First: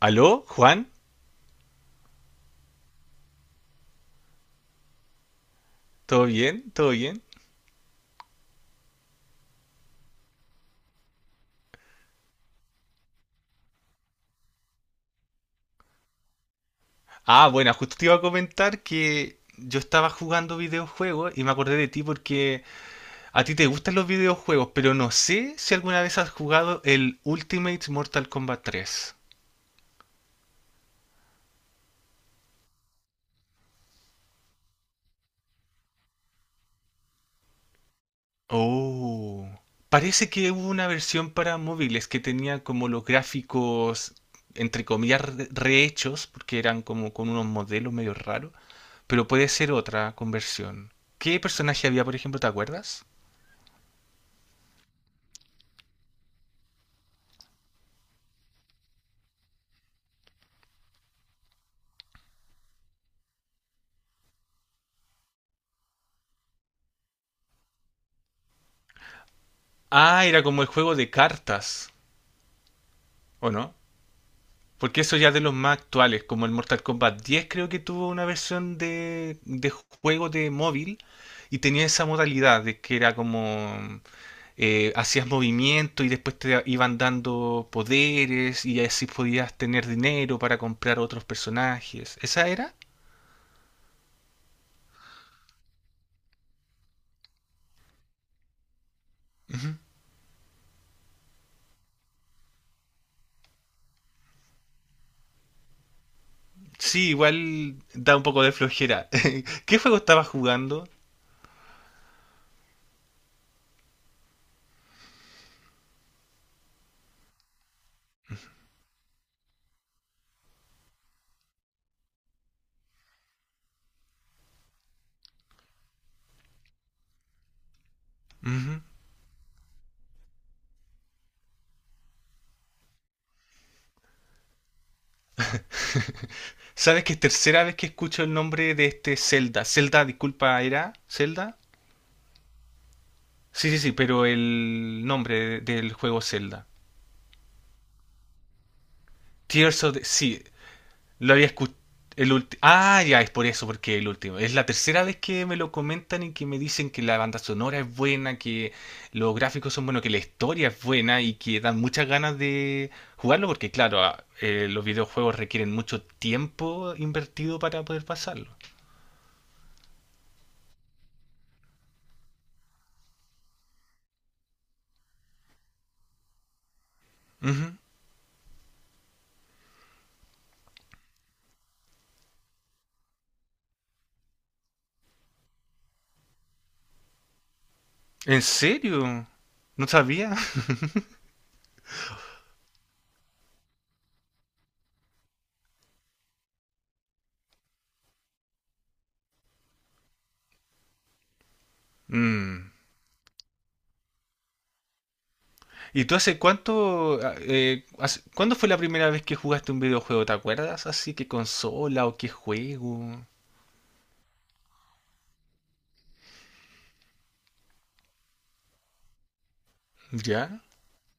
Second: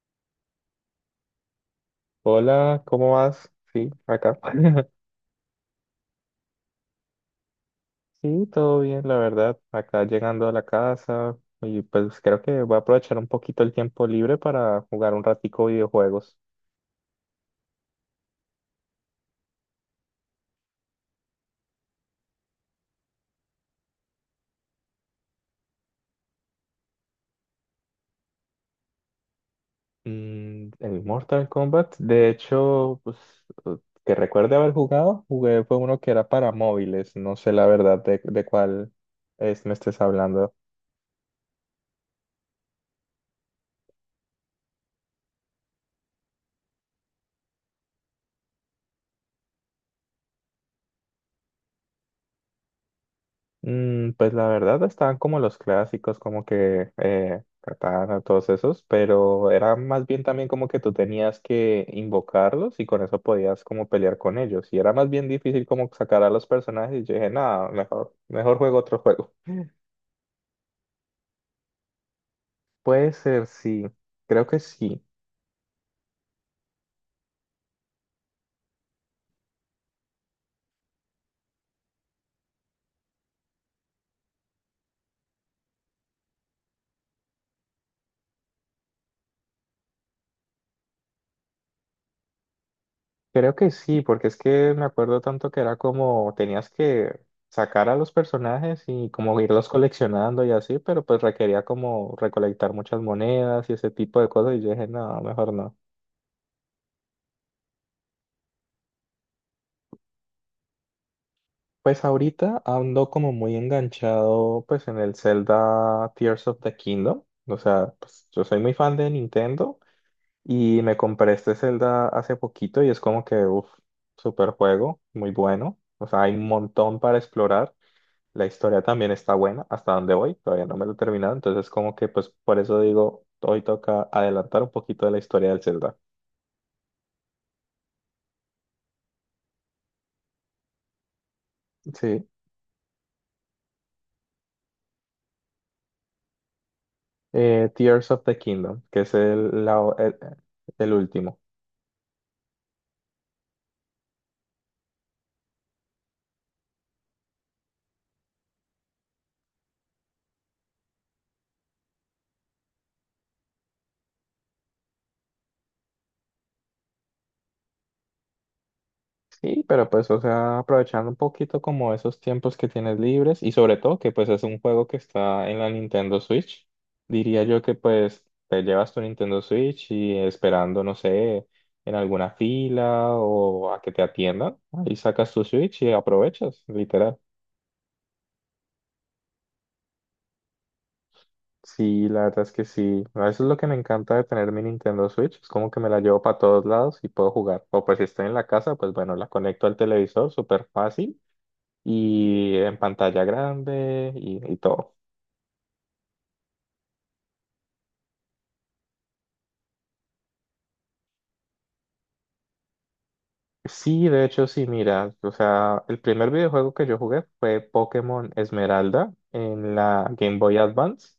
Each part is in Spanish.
¿Aló, Juan? Hola, ¿cómo vas? Sí, acá. ¿Todo bien? ¿Todo bien? Sí, todo bien, la verdad. Acá llegando a la casa y pues creo que voy a aprovechar un poquito el tiempo libre para jugar un ratico videojuegos. Bueno, justo te iba a comentar que yo estaba jugando videojuegos y me acordé de ti porque a ti te gustan los videojuegos, pero no sé si alguna vez has jugado el Ultimate Mortal Kombat 3. Mm, el Mortal Kombat, de hecho, pues eh, que recuerde haber jugado, jugué fue uno que era para móviles. No sé la verdad de cuál Oh, es me estés parece que hablando. hubo una versión para móviles que tenía como los gráficos, entre comillas, rehechos, porque eran como con unos modelos medio raros, pero puede ser otra conversión. ¿Qué personaje había, por ejemplo, te acuerdas? Mm, pues la verdad estaban como los clásicos, como que Katana, todos esos, pero era más bien también como que tú tenías que invocarlos y con eso podías como pelear con ellos. Y era más bien difícil como sacar a los personajes y yo dije, nada, mejor juego otro juego. Ah, era como el juego de cartas, Puede ser, ¿o no? sí, creo que sí. Porque eso ya es de los más actuales, como el Mortal Kombat 10 creo que tuvo una versión de juego de móvil y tenía esa modalidad de que era como hacías movimiento y después te iban dando poderes y así podías tener dinero para comprar otros personajes. ¿Esa era? Creo que sí, porque es que me acuerdo tanto que era como tenías que sacar a los personajes y como irlos Ujú. coleccionando y así, pero pues requería como recolectar muchas monedas y ese tipo de cosas y yo dije, no, mejor no. Sí, igual da un poco de flojera. ¿Qué juego estabas jugando? Pues ahorita ando como muy enganchado pues en el Zelda Tears of the Kingdom, o sea, pues yo soy muy fan de Nintendo y me compré este Zelda hace poquito y es como que, uff, super juego, muy bueno, o sea, hay un montón para explorar. La historia también está buena, hasta donde voy, todavía no me lo he terminado, entonces como que pues por eso digo, hoy toca adelantar un poquito de la historia del Zelda. ¿Sabes que es tercera vez que escucho el nombre de este Zelda? Zelda, disculpa, ¿era Zelda? Sí, Sí, sí, sí, pero el del juego Zelda. Tears of the Kingdom, que es Tears of the... Sí, el lo último. había escuchado. El ya, es por eso, porque el último. Es la tercera vez que me lo comentan y que me dicen que la banda sonora es buena, que los gráficos son buenos, que la historia es buena y que dan muchas ganas de jugarlo, porque claro, los videojuegos requieren mucho tiempo invertido para poder pasarlo. Sí, pero pues, o sea, aprovechando un poquito como esos tiempos que tienes libres y sobre todo que pues es un juego que está en la Nintendo Switch, diría yo Ujú. que pues te llevas tu Nintendo Switch y esperando, no sé, en alguna fila o a que te atiendan, ahí sacas tu Switch y aprovechas, literal. ¿En serio? No sabía. Sí, la verdad es que sí. Eso es lo que me encanta de tener mi Nintendo Switch. Es como que me la llevo para todos lados y puedo jugar. O pues si estoy en la casa, pues bueno, la conecto al televisor, súper fácil, y Mm. en pantalla grande y todo. ¿Y tú hace cuánto, cuándo fue la primera vez que jugaste un videojuego? ¿Te acuerdas? Así, ¿qué consola o qué juego? Sí, de hecho, sí, mira, o sea, el primer videojuego que yo jugué fue Pokémon Esmeralda en la Game Boy ¿Ya? Advance.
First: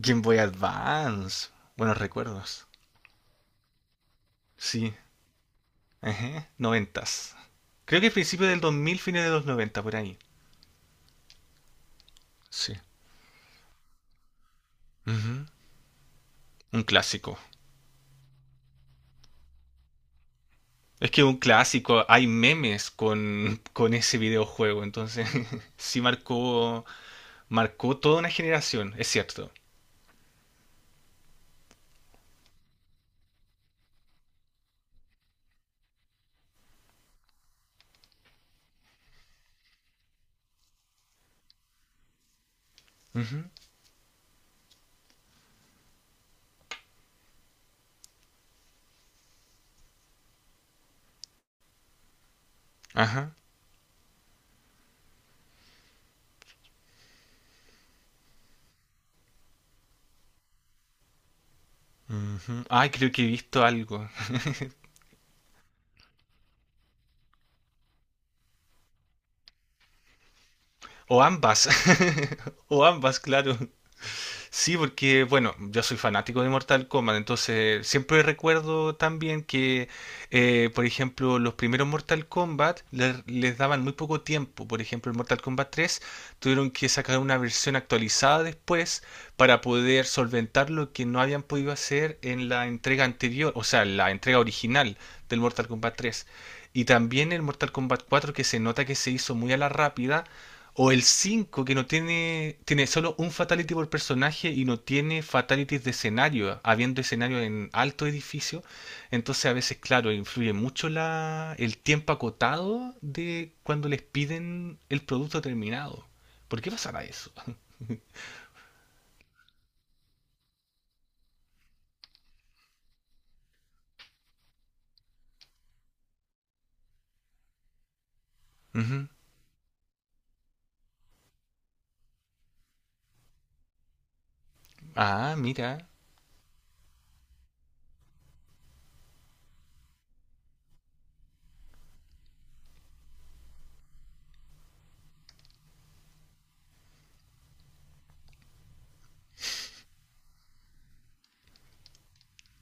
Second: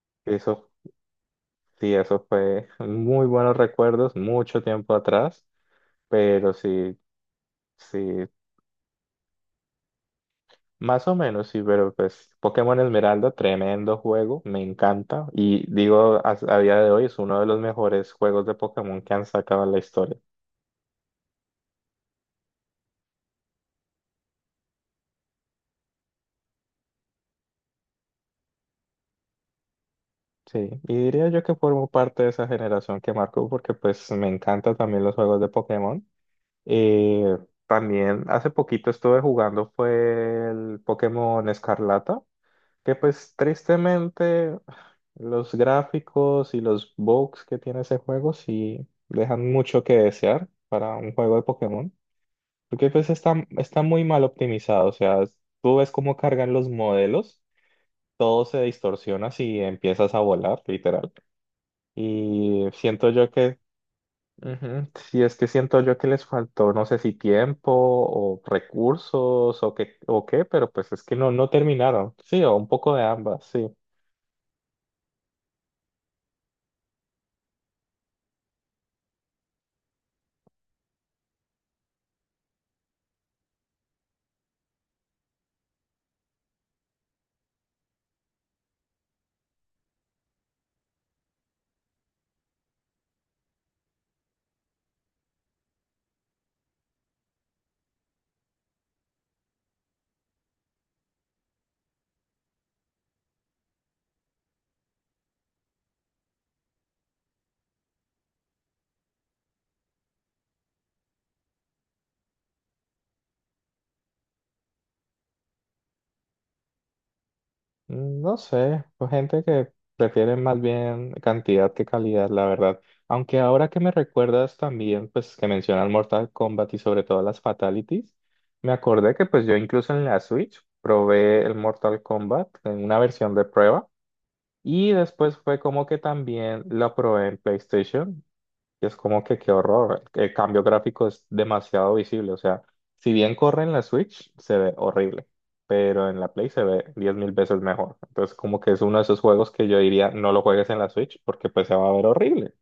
Game Boy Eso, Advance. sí, Buenos eso fue recuerdos. muy buenos recuerdos, mucho Sí. tiempo atrás, Ajá. pero sí, Noventas. sí, Creo que principio del 2000, fines de los 90 por ahí. más o menos, sí, pero pues Sí. Pokémon Esmeralda, tremendo juego, me encanta Ujú. y digo, a día Un de hoy es clásico. uno de los mejores juegos de Pokémon que han sacado en la historia. Es que un clásico, hay memes con ese videojuego, entonces sí marcó. Marcó toda una generación, es cierto. Sí, y diría yo que formo parte de esa generación que marcó porque pues me encantan también los juegos de Pokémon. Eh, También hace poquito estuve jugando fue el Pokémon Escarlata, que pues Ujú. tristemente los gráficos y los bugs que tiene ese juego sí dejan mucho que desear para un juego de Pokémon, porque pues Ajá. está muy mal optimizado, o sea, tú ves cómo cargan los modelos, todo se distorsiona si empiezas a volar, literal. Ujú. Y Ay, siento creo que he yo que, visto algo. ujú, si es que siento yo que les faltó, no sé si tiempo o recursos o qué, pero pues es que O no, no ambas. terminaron. Sí, o un O poco de ambas, ambas, claro. sí. Sí, porque bueno, yo soy fanático de Mortal Kombat, entonces siempre recuerdo también que, por ejemplo, los primeros Mortal Kombat les daban muy poco tiempo. Por ejemplo, el Mortal Kombat 3 tuvieron que sacar una versión actualizada después para poder solventar lo que no habían podido hacer en la entrega anterior, o sea, la entrega original del Mortal Kombat 3. Y también el Mortal Kombat 4 que se nota que se hizo muy a la rápida o el 5 que no tiene, tiene solo un fatality por personaje y no tiene fatalities de escenario, habiendo escenario en alto edificio. Entonces a veces, claro, influye mucho el tiempo acotado de cuando les piden el producto terminado. ¿Por qué pasará eso? Mm, no sé, pues gente que prefiere más bien cantidad que calidad, la verdad. Aunque ahora que me recuerdas también, pues que mencionas Mortal Kombat y sobre todo las Fatalities, me Ujú. acordé que pues yo incluso en la Switch probé el Mortal Kombat en una versión de prueba. Y Ah, después fue como mira. que también la probé en PlayStation. Y es como que qué horror. El cambio gráfico es demasiado visible. O sea, si bien corre en la Switch, se ve horrible. Pero en la Play se ve 10.000 veces mejor. Entonces, como que es uno de esos juegos que yo diría, no lo juegues en la Switch porque pues se va a ver horrible.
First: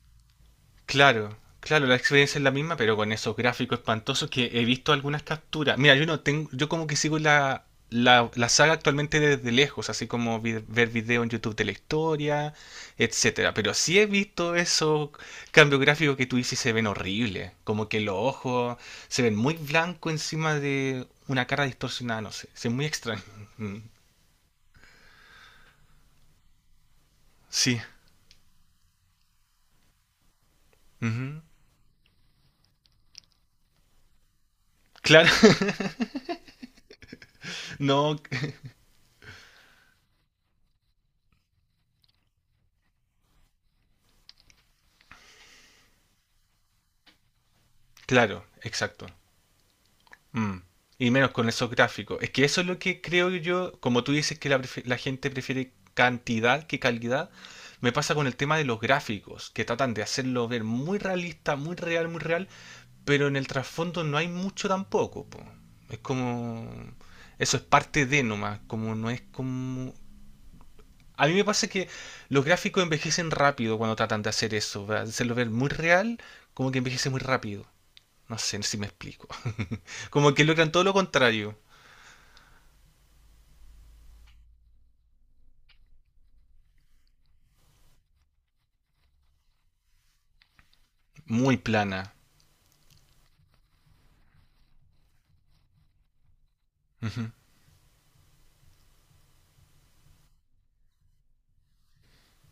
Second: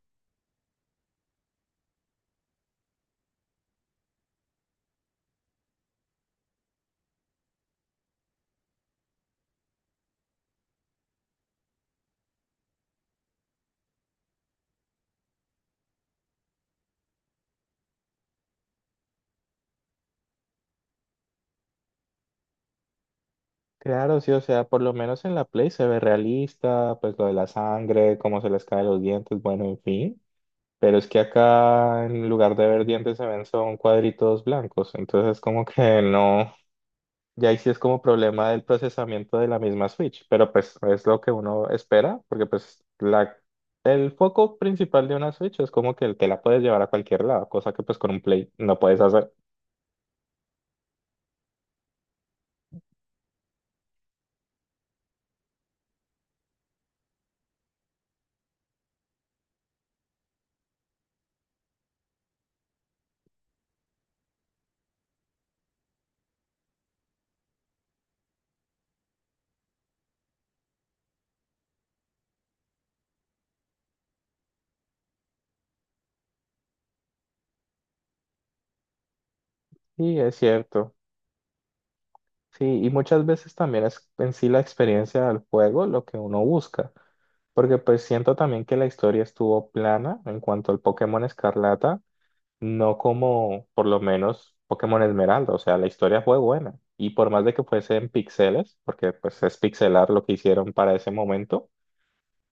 Claro, claro, la experiencia es la misma, pero con esos gráficos espantosos que he visto algunas capturas. Mira, yo no tengo, yo como que sigo la saga actualmente desde lejos, así como ver video en YouTube de la historia, etcétera. Pero sí he visto esos cambios gráficos que tú dices y se ven horribles, como que los ojos se ven muy blancos encima de una cara distorsionada, no sé, es muy extraño. Mm. Claro, sí, o sea, por lo menos en la Play se ve realista, pues lo de la Sí, sangre, cómo se les caen los dientes, bueno, en fin. Pero es que ujú. acá en lugar de ver dientes se ven son cuadritos blancos, Claro, entonces es como que no, ya ahí sí es como no, problema del procesamiento de la misma Switch, pero pues es lo que uno espera, porque pues la, el foco principal de una Switch es como que te la puedes llevar a cualquier lado, cosa que pues con un claro, Play no puedes exacto. hacer. Mm. Y menos con esos gráficos. Es que eso es lo que creo yo, como tú dices que la gente prefiere cantidad que calidad, me pasa con el tema de los gráficos, que tratan de hacerlo ver muy realista, muy real, muy real, pero en el trasfondo no hay mucho tampoco, po. Es como... Eso es parte de nomás, como no es como... A mí me pasa que los gráficos envejecen rápido cuando tratan de hacer eso, ¿verdad? De hacerlo ver muy real, como que envejece muy rápido. No sé si me explico. Y Como es que logran todo lo cierto, contrario. sí, y muchas veces también es en sí la experiencia del juego lo que uno busca. Porque pues siento también que la historia estuvo plana en cuanto al Pokémon Muy Escarlata. plana. No como por lo menos Pokémon Esmeralda, o sea, la historia fue buena. Y por Ujú. más de que fuese en píxeles, porque pues es pixelar lo que hicieron para ese momento,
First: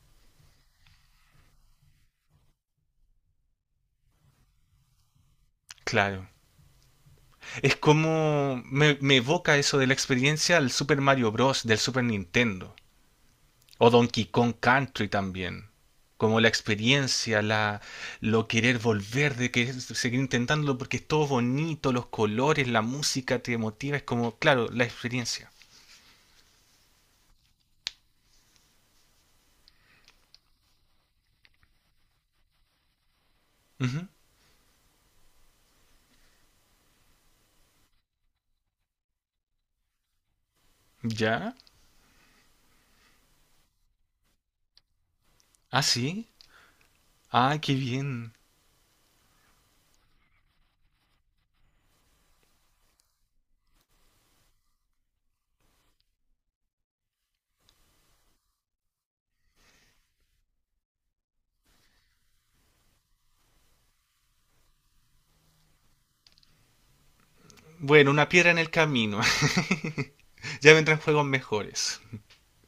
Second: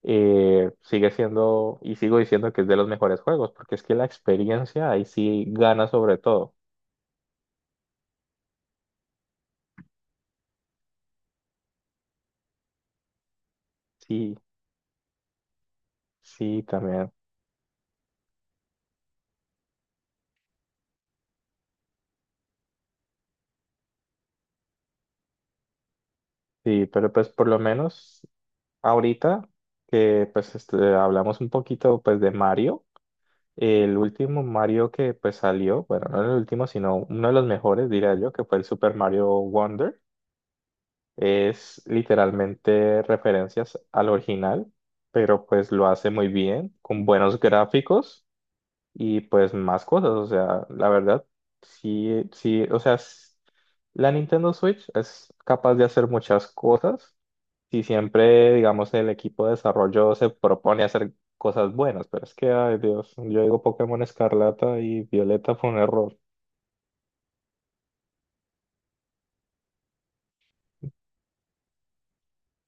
sigue siendo y sigo diciendo que es de los mejores juegos, porque es que la experiencia ahí sí gana sobre Claro. todo. Es como me evoca eso de la experiencia al Super Mario Bros. Del Super Nintendo. O Donkey Sí, Kong Country también. Como la sí, también. experiencia, lo querer volver, de que seguir intentándolo porque es todo bonito, los colores, la música te motiva. Es como, claro, la experiencia. Sí, pero pues por lo menos ahorita que pues este, hablamos un poquito pues de Mario. El Ujú. último Mario que pues salió, bueno, no el último, sino uno de los mejores, diría yo, que fue el Super Mario Wonder. ¿Ya? Es literalmente referencias al original, pero pues ¿Ah, lo hace muy sí? bien, con buenos Ah, qué gráficos bien. y pues más cosas, o sea, la verdad, sí, sí, o sea, s- la Nintendo Switch es capaz de hacer muchas cosas si siempre, digamos, el equipo de desarrollo se propone hacer cosas buenas, pero es que, ay Dios, yo digo Pokémon Escarlata y Violeta fue un error. Bueno, una piedra en el camino. Ya vendrán juegos mejores.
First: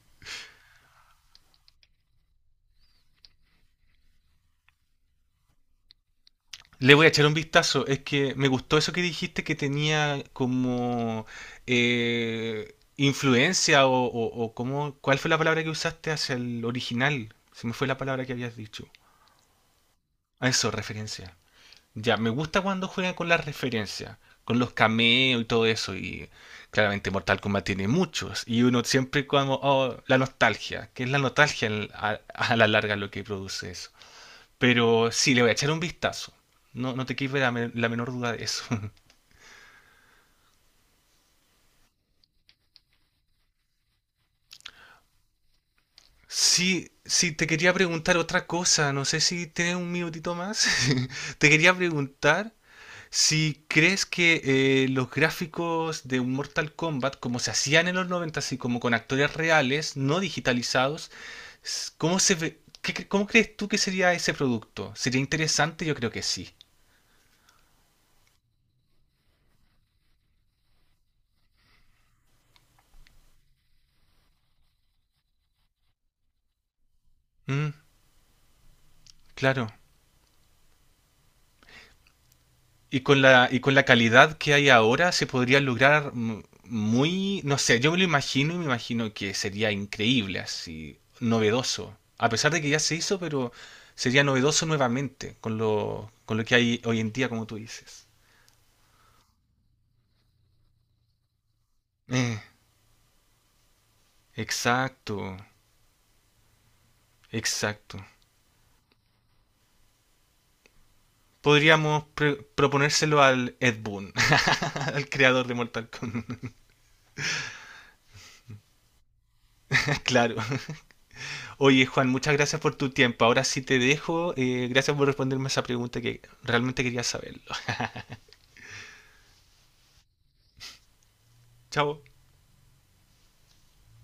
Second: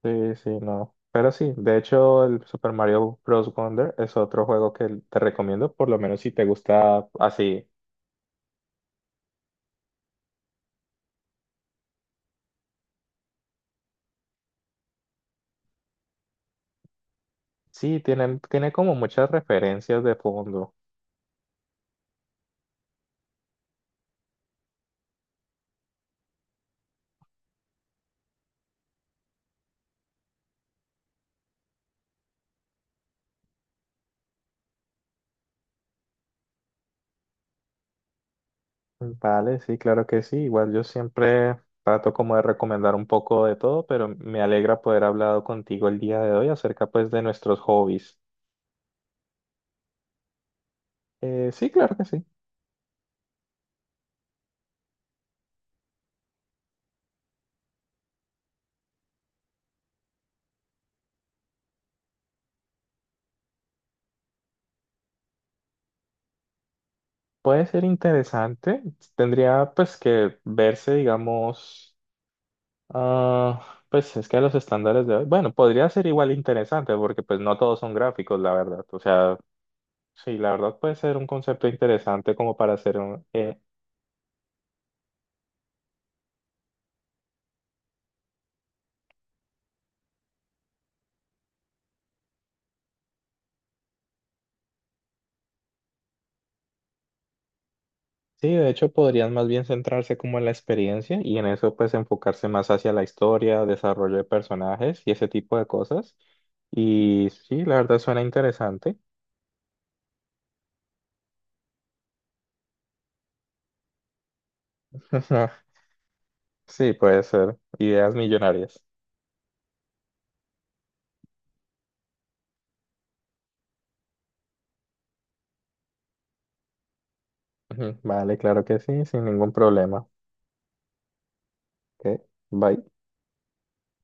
Sí, sí, no. Pero sí, de hecho, el Super Mario Bros. Wonder es otro juego que te recomiendo, por lo menos si te Le voy gusta a echar un así. vistazo. Es que me gustó eso que dijiste que tenía como influencia ¿cuál fue la palabra que usaste hacia el original? Se me fue la Sí, palabra que tienen, habías tiene dicho. como muchas referencias de Ah, eso, fondo. referencia. Ya, me gusta cuando juegan con las referencias, con los cameos y todo eso. Y claramente Mortal Kombat tiene muchos. Y uno siempre como, oh, la nostalgia, que es la nostalgia a la larga lo que produce eso. Pero sí, le voy a echar un vistazo. No, no te quepa la menor duda de eso. Vale, sí, claro que sí. Igual yo siempre trato como de recomendar un poco de todo, pero me alegra poder hablado contigo el día de hoy acerca Sí, pues de sí, te nuestros quería preguntar hobbies. otra cosa. No sé si tienes un minutito más. Te Sí, quería claro que sí. preguntar si crees que los gráficos de Mortal Kombat, como se hacían en los 90, así como con actores reales, no digitalizados, s- ¿cómo se ve- qué cre- ¿cómo crees tú que sería ese producto? ¿Sería interesante? Yo creo que sí. Puede ser interesante. Tendría pues que verse, digamos, ah, pues es que los estándares de hoy, bueno, podría ser igual interesante porque pues no Mm, todos son gráficos, la verdad. O sea, claro. sí, la verdad puede ser un concepto interesante como para hacer Y con un, y con la calidad que hay ahora se podría lograr muy, no sé, yo me lo imagino y me imagino que sería increíble, así, novedoso. A pesar de que ya se hizo, pero sería novedoso nuevamente con con lo que hay hoy en día, como tú dices. sí, de hecho podrían más bien centrarse como en la experiencia y en eso pues Eh, enfocarse más hacia la historia, desarrollo de personajes y exacto, ese tipo de cosas. Y sí, la verdad exacto. suena interesante. Podríamos proponérselo al Ed Boon, al creador de Mortal Kombat. Sí, puede ser. Ideas millonarias. Claro. Oye, Juan, muchas gracias por tu tiempo. Ahora sí te dejo. Gracias por responderme esa pregunta que realmente quería saber. Ujú, vale, claro que sí, sin ningún problema. Chao. Ok, bye.